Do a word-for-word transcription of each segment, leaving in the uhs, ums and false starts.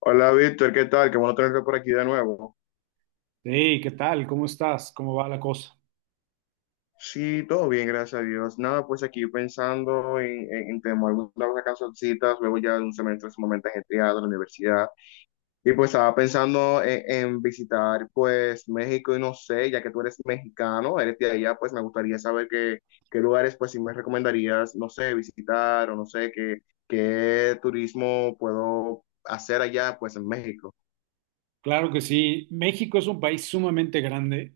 Hola Víctor, ¿qué tal? Qué bueno tenerte por aquí de nuevo. Hey, ¿qué tal? ¿Cómo estás? ¿Cómo va la cosa? Sí, todo bien, gracias a Dios. Nada, pues aquí pensando en, en, en tener algunas canzoncitas, luego ya de un semestre sumamente ajetreado en la universidad. Y pues estaba pensando en, en visitar pues México y no sé, ya que tú eres mexicano, eres de allá, pues me gustaría saber qué, qué lugares pues si me recomendarías, no sé, visitar o no sé, qué, qué turismo puedo hacer allá pues en México. Claro que sí. México es un país sumamente grande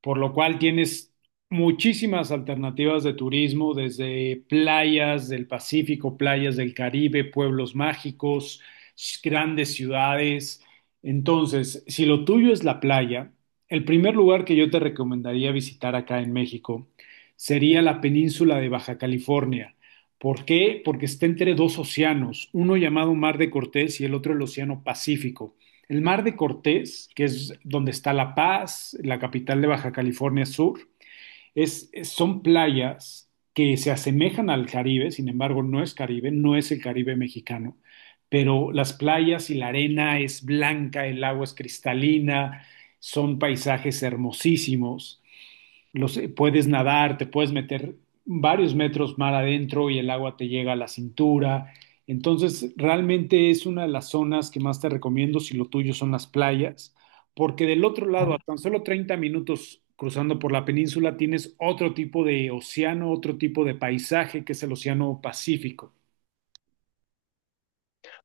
por lo cual tienes muchísimas alternativas de turismo, desde playas del Pacífico, playas del Caribe, pueblos mágicos, grandes ciudades. Entonces, si lo tuyo es la playa, el primer lugar que yo te recomendaría visitar acá en México sería la península de Baja California. ¿Por qué? Porque está entre dos océanos, uno llamado Mar de Cortés y el otro el Océano Pacífico. El Mar de Cortés, que es donde está La Paz, la capital de Baja California Sur, es, es- son playas que se asemejan al Caribe, sin embargo no es Caribe, no es el Caribe mexicano, pero las playas y la arena es blanca, el agua es cristalina, son paisajes hermosísimos los, puedes nadar, te puedes meter varios metros mar adentro y el agua te llega a la cintura. Entonces, realmente es una de las zonas que más te recomiendo si lo tuyo son las playas, porque del otro lado, a tan solo treinta minutos cruzando por la península, tienes otro tipo de océano, otro tipo de paisaje que es el océano Pacífico.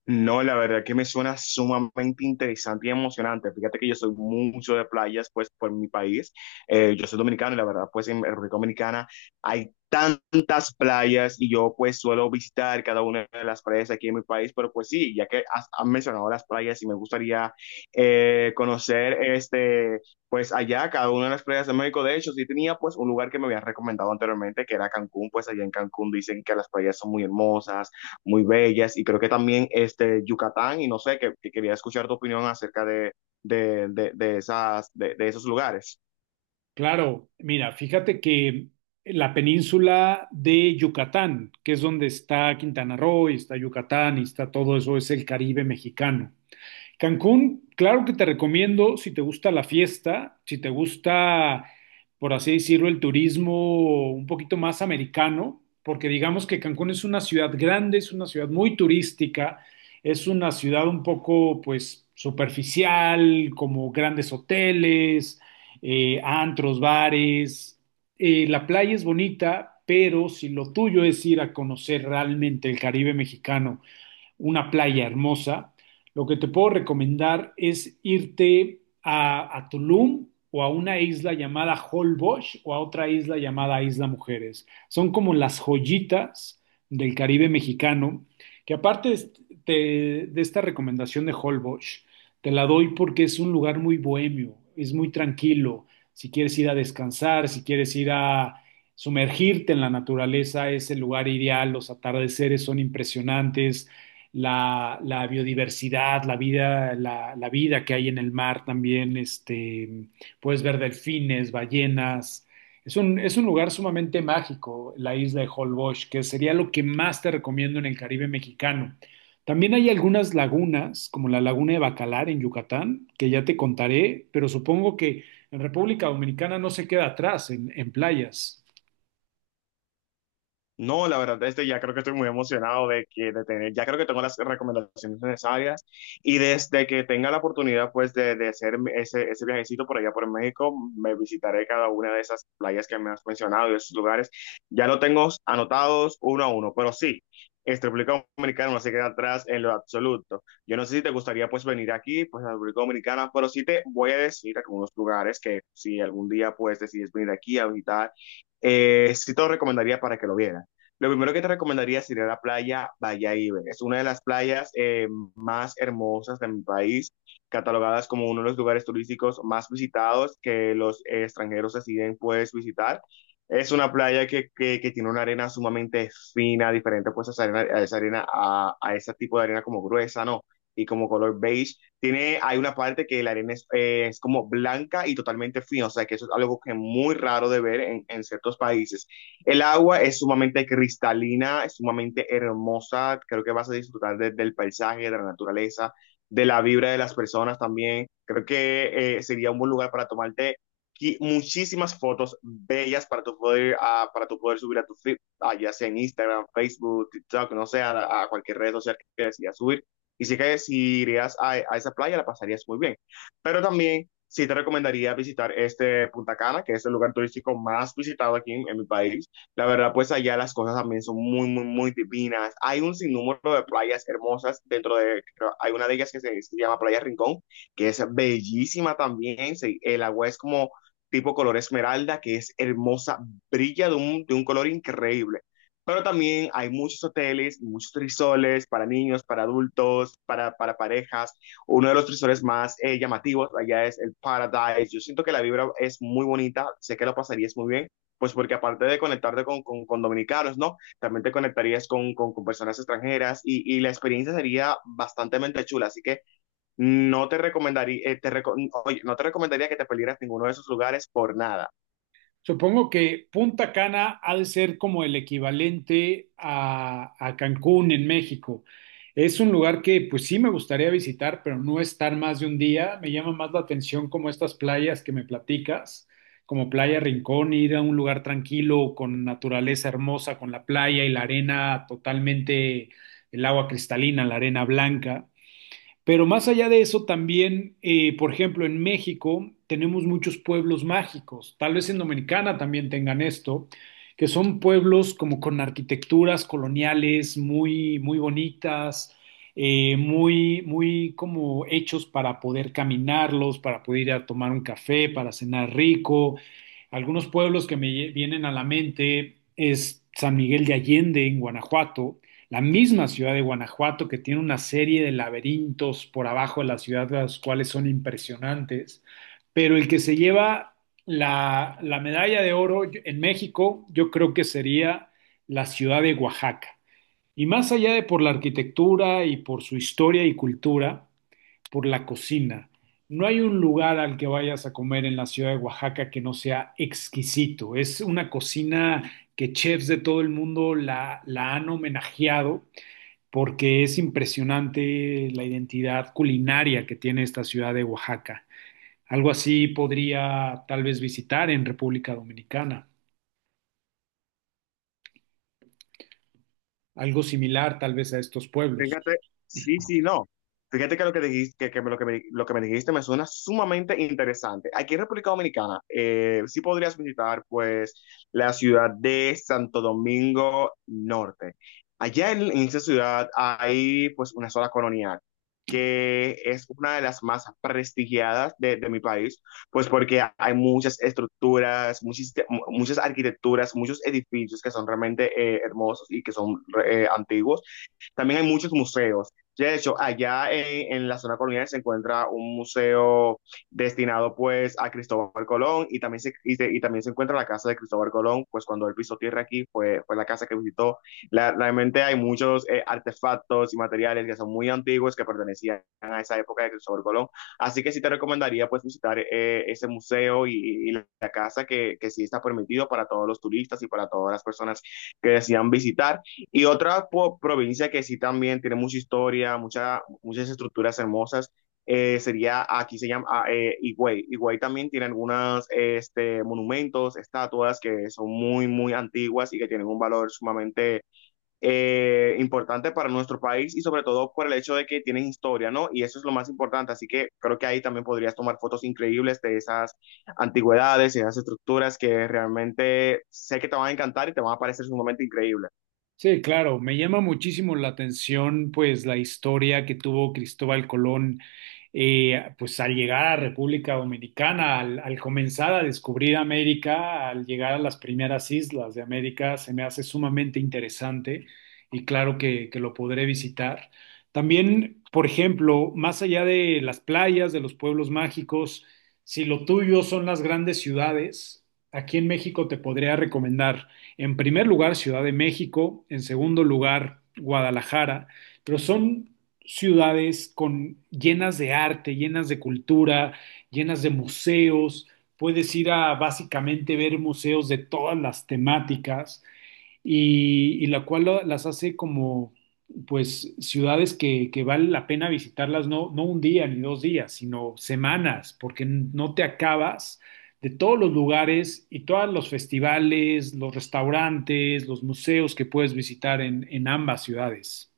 No, la verdad que me suena sumamente interesante y emocionante. Fíjate que yo soy mucho de playas, pues, por mi país. Eh, yo soy dominicano y la verdad, pues, en República Dominicana hay tantas playas y yo, pues, suelo visitar cada una de las playas aquí en mi país. Pero, pues, sí, ya que has, han mencionado las playas y me gustaría eh, conocer, este, pues, allá, cada una de las playas de México. De hecho, sí tenía, pues, un lugar que me habían recomendado anteriormente, que era Cancún. Pues, allá en Cancún dicen que las playas son muy hermosas, muy bellas, y creo que también este Yucatán y no sé, que, que quería escuchar tu opinión acerca de, de, de, de esas, de, de esos lugares. Claro, mira, fíjate que la península de Yucatán, que es donde está Quintana Roo y está Yucatán y está todo eso, es el Caribe mexicano. Cancún, claro que te recomiendo si te gusta la fiesta, si te gusta, por así decirlo, el turismo un poquito más americano, porque digamos que Cancún es una ciudad grande, es una ciudad muy turística, es una ciudad un poco, pues, superficial, como grandes hoteles, eh, antros, bares. Eh, la playa es bonita, pero si lo tuyo es ir a conocer realmente el Caribe mexicano, una playa hermosa, lo que te puedo recomendar es irte a, a Tulum o a una isla llamada Holbox o a otra isla llamada Isla Mujeres. Son como las joyitas del Caribe mexicano, que aparte de, de esta recomendación de Holbox, te la doy porque es un lugar muy bohemio, es muy tranquilo. Si quieres ir a descansar, si quieres ir a sumergirte en la naturaleza, es el lugar ideal. Los atardeceres son impresionantes, la, la biodiversidad, la vida, la, la, vida que hay en el mar también, este, puedes ver delfines, ballenas. Es un, es un lugar sumamente mágico, la isla de Holbox, que sería lo que más te recomiendo en el Caribe mexicano. También hay algunas lagunas, como la laguna de Bacalar en Yucatán, que ya te contaré, pero supongo que en República Dominicana no se queda atrás en, en playas. No, la verdad, este ya creo que estoy muy emocionado de que de tener, ya creo que tengo las recomendaciones necesarias y desde que tenga la oportunidad pues de, de hacer ese, ese viajecito por allá por México, me visitaré cada una de esas playas que me has mencionado y esos lugares. Ya lo tengo anotados uno a uno, pero sí, este República Dominicana no se queda atrás en lo absoluto. Yo no sé si te gustaría pues venir aquí, pues a la República Dominicana, pero sí te voy a decir algunos lugares que si algún día pues decides venir aquí a visitar, eh, sí te lo recomendaría para que lo vieras. Lo primero que te recomendaría sería la playa Bayahíbe. Es una de las playas eh, más hermosas de mi país, catalogadas como uno de los lugares turísticos más visitados que los eh, extranjeros deciden pues visitar. Es una playa que, que, que tiene una arena sumamente fina, diferente pues a esa arena, a esa arena, a, a ese tipo de arena como gruesa, ¿no? Y como color beige. Tiene, hay una parte que la arena es, eh, es como blanca y totalmente fina, o sea que eso es algo que es muy raro de ver en, en ciertos países. El agua es sumamente cristalina, es sumamente hermosa. Creo que vas a disfrutar de- del paisaje, de la naturaleza, de la vibra de las personas también. Creo que eh, sería un buen lugar para tomarte qui- muchísimas fotos bellas para tu poder, ah, para tu poder subir a tu feed, ah, ya sea en Instagram, Facebook, TikTok, no sé, a, a cualquier red social que decidas subir. Y sí que si irías a, a esa playa la pasarías muy bien. Pero también sí te recomendaría visitar este Punta Cana, que es el lugar turístico más visitado aquí en, en mi país. La verdad, pues allá las cosas también son muy, muy, muy divinas. Hay un sinnúmero de playas hermosas dentro de, creo- hay una de ellas que se, se llama Playa Rincón, que es bellísima también. Se- el agua es como tipo color esmeralda, que es hermosa, brilla de un, de un color increíble. Pero también hay muchos hoteles, muchos trisoles para niños, para adultos, para, para parejas. Uno de los trisoles más eh, llamativos allá es el Paradise. Yo siento que la vibra es muy bonita, sé que lo pasarías muy bien pues porque aparte de conectarte con, con, con dominicanos, ¿no? También te conectarías con, con, con personas extranjeras y, y, la experiencia sería bastante chula, así que no te recomendaría, eh, te reco oye, no te recomendaría que te perdieras ninguno de esos lugares por nada. Supongo que Punta Cana ha de ser como el equivalente a, a Cancún en México. Es un lugar que pues sí me gustaría visitar, pero no estar más de un día. Me llama más la atención como estas playas que me platicas, como Playa Rincón, ir a un lugar tranquilo, con naturaleza hermosa, con la playa y la arena totalmente, el agua cristalina, la arena blanca. Pero más allá de eso, también, eh, por ejemplo, en México tenemos muchos pueblos mágicos, tal vez en Dominicana también tengan esto, que son pueblos como con arquitecturas coloniales muy, muy bonitas, eh, muy, muy como hechos para poder caminarlos, para poder ir a tomar un café, para cenar rico. Algunos pueblos que me vienen a la mente es San Miguel de Allende en Guanajuato, la misma ciudad de Guanajuato, que tiene una serie de laberintos por abajo de la ciudad, los cuales son impresionantes, pero el que se lleva la, la medalla de oro en México, yo creo que sería la ciudad de Oaxaca. Y más allá de por la arquitectura y por su historia y cultura, por la cocina. No hay un lugar al que vayas a comer en la ciudad de Oaxaca que no sea exquisito. Es una cocina que chefs de todo el mundo la, la han homenajeado porque es impresionante la identidad culinaria que tiene esta ciudad de Oaxaca. Algo así podría tal vez visitar en República Dominicana, algo similar tal vez a estos pueblos. Fíjate, sí, sí, no. Fíjate que lo que dijiste, que, que lo que me, lo que me dijiste me suena sumamente interesante. Aquí en República Dominicana, eh, sí podrías visitar, pues, la ciudad de Santo Domingo Norte. Allá en, en esa ciudad hay, pues, una zona colonial, que es una de las más prestigiadas de, de mi país, pues, porque hay muchas estructuras, muchas, muchas arquitecturas, muchos edificios que son realmente eh, hermosos y que son eh, antiguos. También hay muchos museos. De hecho, allá en, en, la zona colonial se encuentra un museo destinado pues a Cristóbal Colón y también se, y, se, y también se encuentra la casa de Cristóbal Colón, pues cuando él pisó tierra aquí fue, fue la casa que visitó. La, realmente hay muchos eh, artefactos y materiales que son muy antiguos que pertenecían a esa época de Cristóbal Colón. Así que sí te recomendaría pues visitar eh, ese museo y, y, la casa que, que sí está permitido para todos los turistas y para todas las personas que desean visitar. Y otra po- provincia que sí también tiene mucha historia, mucha, muchas estructuras hermosas, eh, sería, aquí se llama ah, eh, Higüey. Higüey también tiene algunos este, monumentos, estatuas que son muy, muy antiguas y que tienen un valor sumamente eh, importante para nuestro país y sobre todo por el hecho de que tienen historia, ¿no? Y eso es lo más importante. Así que creo que ahí también podrías tomar fotos increíbles de esas antigüedades y esas estructuras que realmente sé que te van a encantar y te van a parecer sumamente increíbles. Sí, claro, me llama muchísimo la atención pues la historia que tuvo Cristóbal Colón eh, pues al llegar a República Dominicana, al, al comenzar a descubrir América, al llegar a las primeras islas de América, se me hace sumamente interesante y claro que, que lo podré visitar. También, por ejemplo, más allá de las playas, de los pueblos mágicos, si lo tuyo son las grandes ciudades, aquí en México te podría recomendar. En primer lugar, Ciudad de México, en segundo lugar, Guadalajara, pero son ciudades con, llenas de arte, llenas de cultura, llenas de museos. Puedes ir a básicamente ver museos de todas las temáticas y, y la cual lo- las hace como, pues, ciudades que, que vale la pena visitarlas, no, no un día ni dos días, sino semanas, porque no te acabas de todos los lugares y todos los festivales, los restaurantes, los museos que puedes visitar en, en ambas ciudades.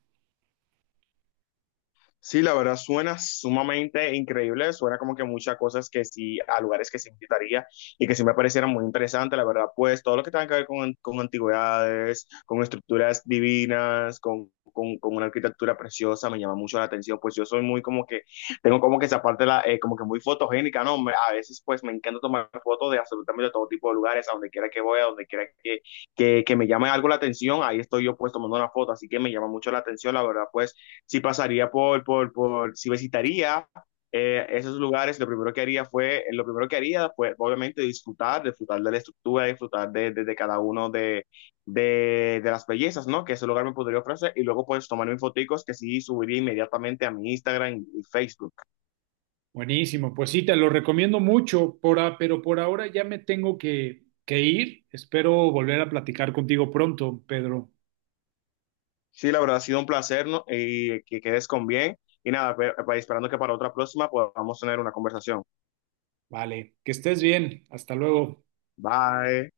Sí, la verdad suena sumamente increíble, suena como que muchas cosas que sí, a lugares que sí visitaría y que sí me parecieran muy interesantes, la verdad, pues todo lo que tenga que ver con, con antigüedades, con estructuras divinas, con, con, con una arquitectura preciosa, me llama mucho la atención, pues yo soy muy como que, tengo como que esa parte, la, eh, como que muy fotogénica, ¿no? Me- a veces pues me encanta tomar fotos de absolutamente todo tipo de lugares, a donde quiera que voy, a donde quiera que, que, que me llame algo la atención, ahí estoy yo pues tomando una foto, así que me llama mucho la atención, la verdad, pues si pasaría por, por, por si visitaría eh, esos lugares, lo primero que haría fue, eh, lo primero que haría fue obviamente disfrutar, disfrutar de la estructura, disfrutar de, de, de cada uno de, de, de, las bellezas, ¿no? Que ese lugar me podría ofrecer y luego pues tomar mis foticos que sí subiría inmediatamente a mi Instagram y Facebook. Buenísimo, pues sí, te lo recomiendo mucho, por a- pero por ahora ya me tengo que, que ir. Espero volver a platicar contigo pronto, Pedro. Sí, la verdad ha sido un placer, ¿no? Y que quedes con bien. Y nada, pe- pe- esperando que para otra próxima podamos tener una conversación. Vale, que estés bien. Hasta luego. Bye.